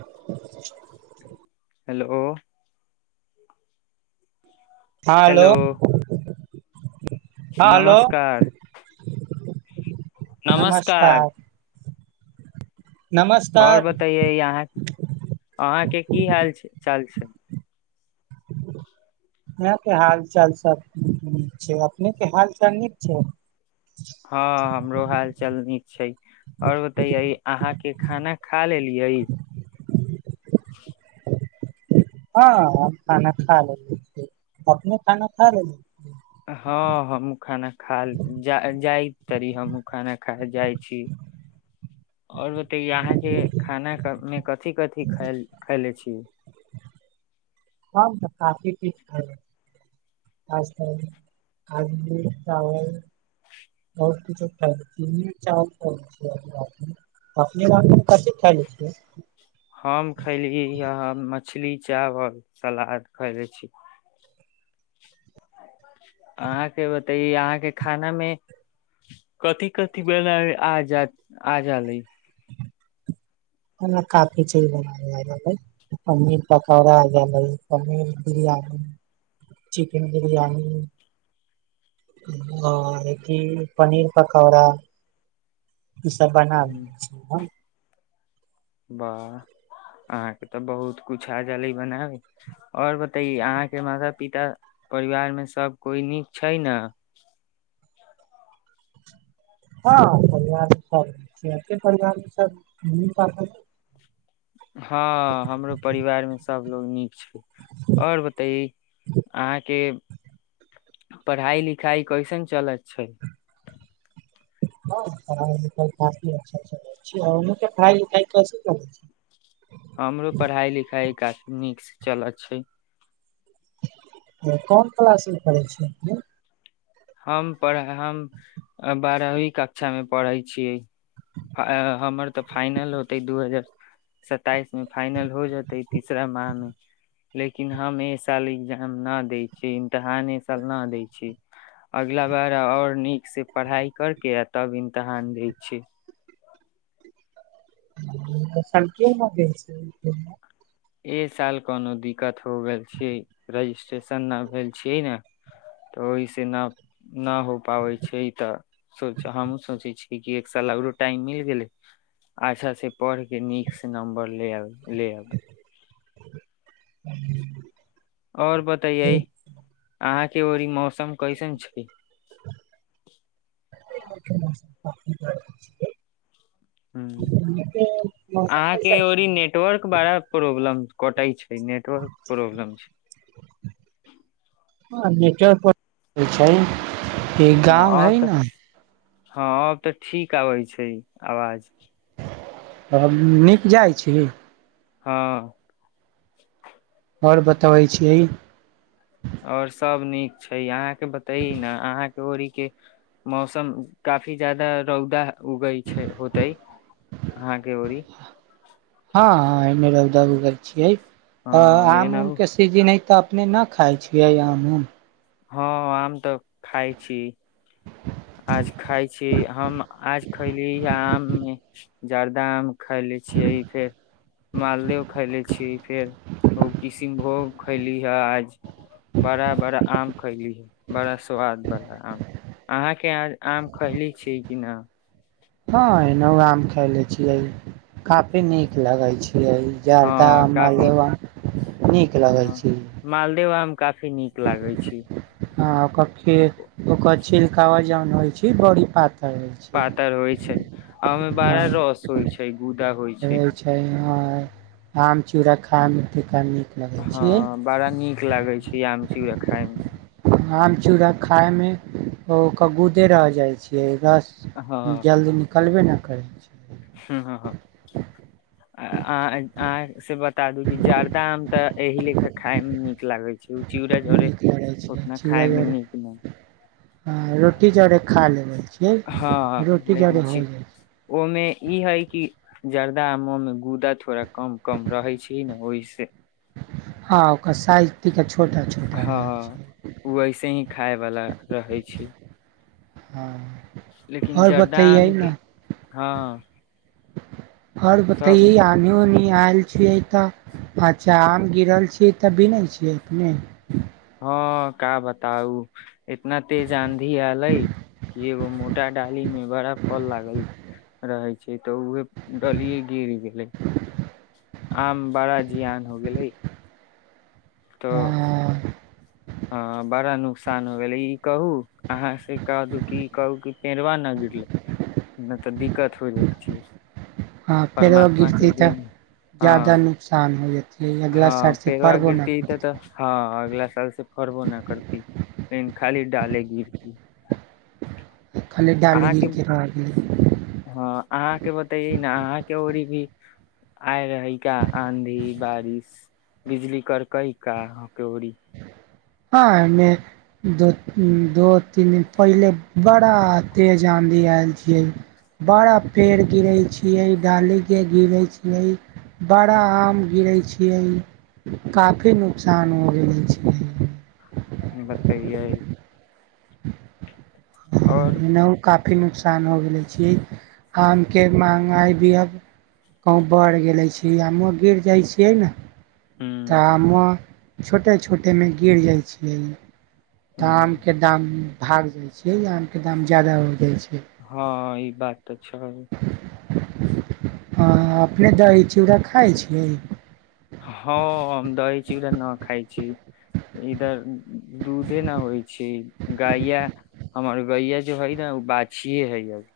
[unintelligible] Hello hello hello नमस्कार नमस्कार आओर नमस्कार बताइए यहाँ अहाँके की हाल छै चाल छै यह के हाल चाल सब न छै अपने के हाल चाल नीक छै हँ हमरो हाल चल न छै आओर बताैए अहाँ के खाना खा लेलिय [inaudible] हँ खाना खा लेल अपने खाना खा लेल हँ हमँ खाना खाय जाय त हम खाना खाय जाइ छी आओर बत यहाँ के खाना मे कथिी कथि ख खैले छी ह काफी हम खैली य मछली चावल सलाद खले छी अहााँ के बताये अहाँ के खाना मे कथिी कथि बे आ जाले हमरा काफी चीज बना पनीर पकौड़ा आ भइ पनीर बिरयनी चिकेन बिरयनी पनीर पकौड़ा ई सब बना द छै वाह अहाँके तऽ बहुत किछ आ जलै बनाबै आओर बतै अहाँके माता पिता परिवार मे सभ कोइ नीक छै ने हँ परिवार छै परार हँ हमरो परिवार मे सबलोग नीक छै आओर बताय अहाँके पढ़ाई लिखाइ कैसन चलत छै ख हमरो पढ़ाई लिखाइ गाछ निक्स चला छै कोन क्लास मे पढ़ै छै अपने हम पढ़ हम बारहवी कक्षामे पढ़ै छियै हमर तऽ फाइनल होतै दू हजार स्तइसमे फाइनल हो जेतै तीसरा माहमे लेकिन हम एहि साल एग्जाम नहि दै छियै इम्तहान ए साल नहि दै छीै अगिला बार और नीक से पढ़ाई करके आ तब इमतहान दय छै [unintelligible] ए साल कोनो दिक्कत हो गेल छैै रजिस्ट्रेशन नहि भेल छियै ने तऽ ओहिसँ न न हो पाबै छै तऽ सोच हमहुँ सोचैत छियै कि एक साल आओरो टाइम मिल गेलै अच्छा से पढ़ के नीक से नम्बर ले आब ले एबै [inaudible] आओर बतैयै अहाँ के व मौ सम कैसन छै [unintelligible] ह ओने के मौसम अहाँके कैसन? री नेटवर्क बड़ा प्रॉब्लम कटाइ छै नेटवर्क प्रोब्लम छै नेच पर छै ई हँ गामव है अब न तऽ हँ अब तऽ ठीक आबै छै आवाज त नीक जाइ छी हँ आओर बतबै छियै आओर सभ नीक छै अहाँके बतै ने अहाँके ओड़ीक के मौसम काफी जाादा रौदा उगै छै होते अहाँके ओरीी हँ हँ पानमे रौद उगै छियै हँ अ आम उम एनाहु के सीजन ह तऽ अपने नहि खाइ छियै आम उ हँ आम तऽ खइ छी आज खाइ छी हम आज खयली हे आममे जर्दा आम खए ले छियै फेर मालदे खाय ले छीियै फेर ओ किशनभोग खयली हे आज बड़ा बड़ा आम खयलीहे बड़ा सआादवला आम अहाँके आम खैली छी कि न हँ ए आाम खले छियै काफी नीक लगे छै जदा हँ काफी मालदेव नीक लगै ह छै मालदेव आम काफी नीक लागे छै ह ओी ओ छिलकावा जौन होइ छै बड़ी पात पातर होइ छै आ ओहिमे बड़ा हँ रस होइ छै गुदाा होइ छै ह आम चिड़ा खा मिठ कहनी हँ बड़ा नीक लागे छै इ खची र खाइमे आम चूड़ा खाय मे कबूदे रह जाय छै हँ जल्दी निकलबै ने करै छी ह अहाँ से बता दू जर्दा आम तऽ एहि लेखा खााय मे नीक लागै छै ओ चीड़जरे चीरा चड़ ह रोटी चौड़े खा ले ब हँ लेकिन छी छै ओहिमे ई है कि जर्दा आमोमे गूदा थोड़ा कम कम रहै छी ने ओहि [unintelligible] हँ ओकर सा हँ ओ वइसे ही खायवला रहै छी हँ लेकिन आओर बतैयै जर्दम के ने हँ आओर सब बतैय आनी होनी आयल छियै तऽ अच्छा आम गिरल छीियै तऽ बीिन छीियै अपने हँ का बताउ एतना तेज आंधी एयले कि एगो मोटा डाली मे बड़ा फल लागल रहे छै तऽ उहे डलिये गिर गेले आम बड़ा जियान हो गेले तऽ हँ अ बारा नु आसान हो गेलै ई कहू अहाँ से कह दू ई कहू कि पेरवा न गिरले नहि तऽ दिक्कत हो ज छिय हँ फेर ओ गिरती तऽ ज्याद हँ नुकसान हो जेत हँ पेर गरति त तऽ हँ आग्ला कल से फरबो न करती लेकिन खाली डाले गिर की खाली डाली अहाँके गिर के रह गेलै हँ अहाँके बतइए न अहाँके र भी आइ रहै का आँधी बारिश बिजली करकई का हकौड़ी हँ एहिमे दो दू तीन दिन पहिले बड़ा तेज आँधी आयल छियै बड़ा पेड़ गिरैत छियै डालीके गिरैत छियै बड़ा आम गिरैत छियै काफी नुकसान हो गेल छियै बतेयइ [unintelligible] न काप काफी नुोकसान हो गेलै छियै आमके महँगाइ भी आब कहूँ बढ़ि गेलै छै आमो गिर जाइ छियै ने ह त आमो छोटे छोटेमे गिर जाइ छियै ह आमके दाम भाग जाइ छियै आमके दाम जादा हो जाइ छै हँ ई बात तऽ छै [unintelligible] हँ अपने दै छियै ओकरा खाइ छियै हँ हम दहै छी उधर न खाइ छी इधर दूधे न होइ छै गैया हमर गैया जेो हइ न ओ बाछिे है अभी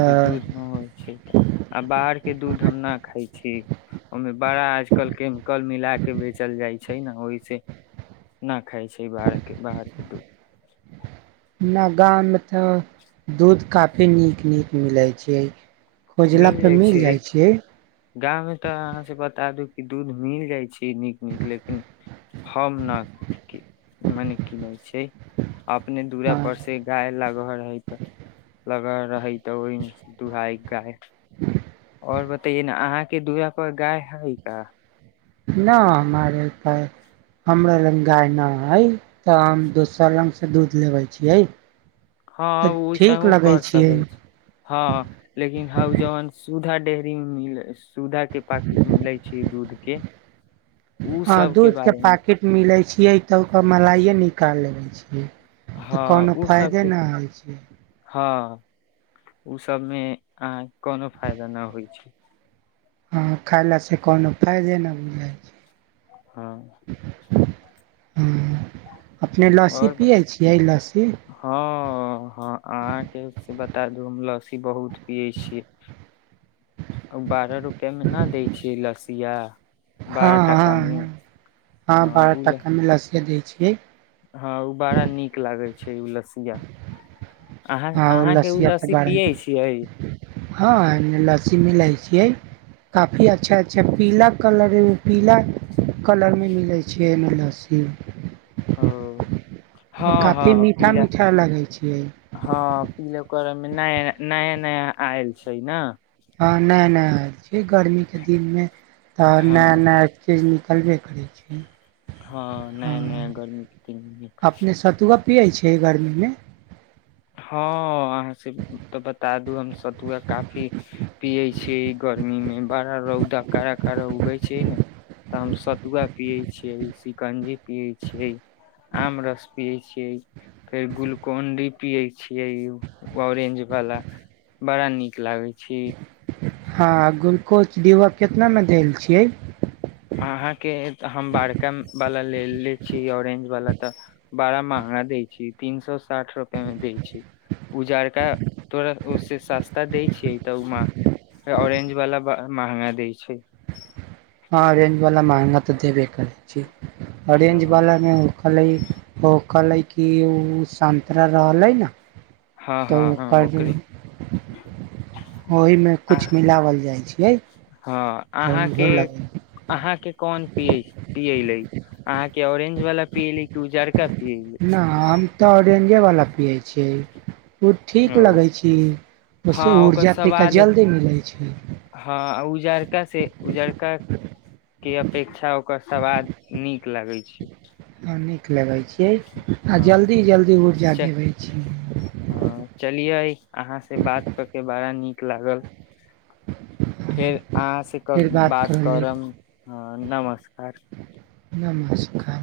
अ, दूध नहि होइ छै तऽ आ बाहर के दूध हम ना खााय छी ओहिमे बड़ा आजकल केमिकल मिला के बेचल जाय छै ने ओहिस ना खाइ छै बाहर के बाहर के दूध [unintelligible] हमरा गाँवमे तऽ दूध काफी नीक नीक मिलै छै खोजलापर मिल जाइ छियै गामवमे तऽ अहाँसँ बता दू कि दूध मिल जाइ छै नीक नीक लेकिन हम ने कि मने की नहि छै अपने दूरा पर न से गाय लगहर है तऽ लगल रहै त ओहि दुहाय गाय ह और बतैय ने अहाँके दुरा पर गाय है का न हमारेप हमरा लग गाय नहि हइ तऽ हम दोसर लगसँ दूध लेबै छियै हँ तऽ ओस ठीक लगै कर छियै सकै छै हँ लेकिन हउ जान सुधा डेरी मे मिल सुधा के पाकिट मेिले छै दूध के उ हँ सब दूध के बारे मे पैकेट मिले छियै तब ओ मलाइे निकाल लेबे छियै तऽ हँ कोनो उ फइदे नहि होइ छै ओसभमे अहाँ कोनो फायदा नहि होइ छै हँ खयलासँ कोनो फाायदे नहि बुझाइ छै हँ हँ अपने लस्सी आओर पियै छियै लस्सी हँ ह अहाँके बतादु लस बहुत पियै छियै बारह रुपआ मे नहि दै छियै लस्सीन या हँ हँ ह हँ बारह उ ल टाका मे लस्सी देब [unintelligible] हँ उ बड़ा नीक लागे छै छै उ लसिया अहाँ आ अहाँके ओ आब तऽ लस्सी बारह पियै छियै हँ लस्सी मिलै छियै काफी अच्छा अच्छा पीला कलर एगो पीला कलरमे मिलै छियै लस्सी हाँ ओ हँ काफी हँ मीठा पिला मीठा लगै छियै हँ पिला रंग नया नया नया आयल छै ने हँ नहि नहि छै गर्मीके दिनमे तऽ हँ नया नया छै चीज निकलबे करै छै हँ नै हँ नया गर्मी क अपने सतुआ पियै छिय गरमीमे हँ अहाँ से तऽ बता दू हम सतुआ काफी पियै छीियै ई गर्मी मे बारा रौद कारकार र उगै छियै तऽ हम सतुआ पियै छियै सिकंजी पियै छियै आम रस पियै छियै फेर ग्लुकोन डी पिये छीये ऑरेंज वाला बड़ा निक लागे छै ठीक हँ ग्लुकोज डिब्बाऽ केितनामे देल छियै अहाँके हम बड़का वाला लेलेे छियै ऑरेंज वाला तऽ बड़ा महंगा दै छै तीन सए साठि रुपआ मे दै छै उ जड़का तोरा ओे सस्ता दै छियै तऽ ओ ऑरेंज वाला महंगा दै छै हँ ओरेंज बला महगा ते देब करै छिय ऑरेंज हँ बाला मे होखला ओ कहलै कि ओ संन्तरा रहलै ने हँ त हँ ओ हँ कहल ओकरे हँ जाइ छियै तऽ अहाँ उहे लगै अहाँ के कोन पियले अहाँ के ऑरेंज वाला पियली की उजारका न आब तऽ ओरेंजवला पियै छियै उ ठीक ओ लगै छी हँ ओसे ओकर ऊर्जा तनिका सवाद जल्दी मिलै छै हँ उजरका से उजरका के अपेक्षा ओकर सवाद नीक लागै छै आ नीक लगैत छियै आ हँ जल्दी जल्दी ऊर्जा देबैत छी ह चलियै अहाँ से बात कऽ के बड़ा नीक लागल फेर अहाँ से फेर बात करल जाइ करब नमस्कार नमस्कार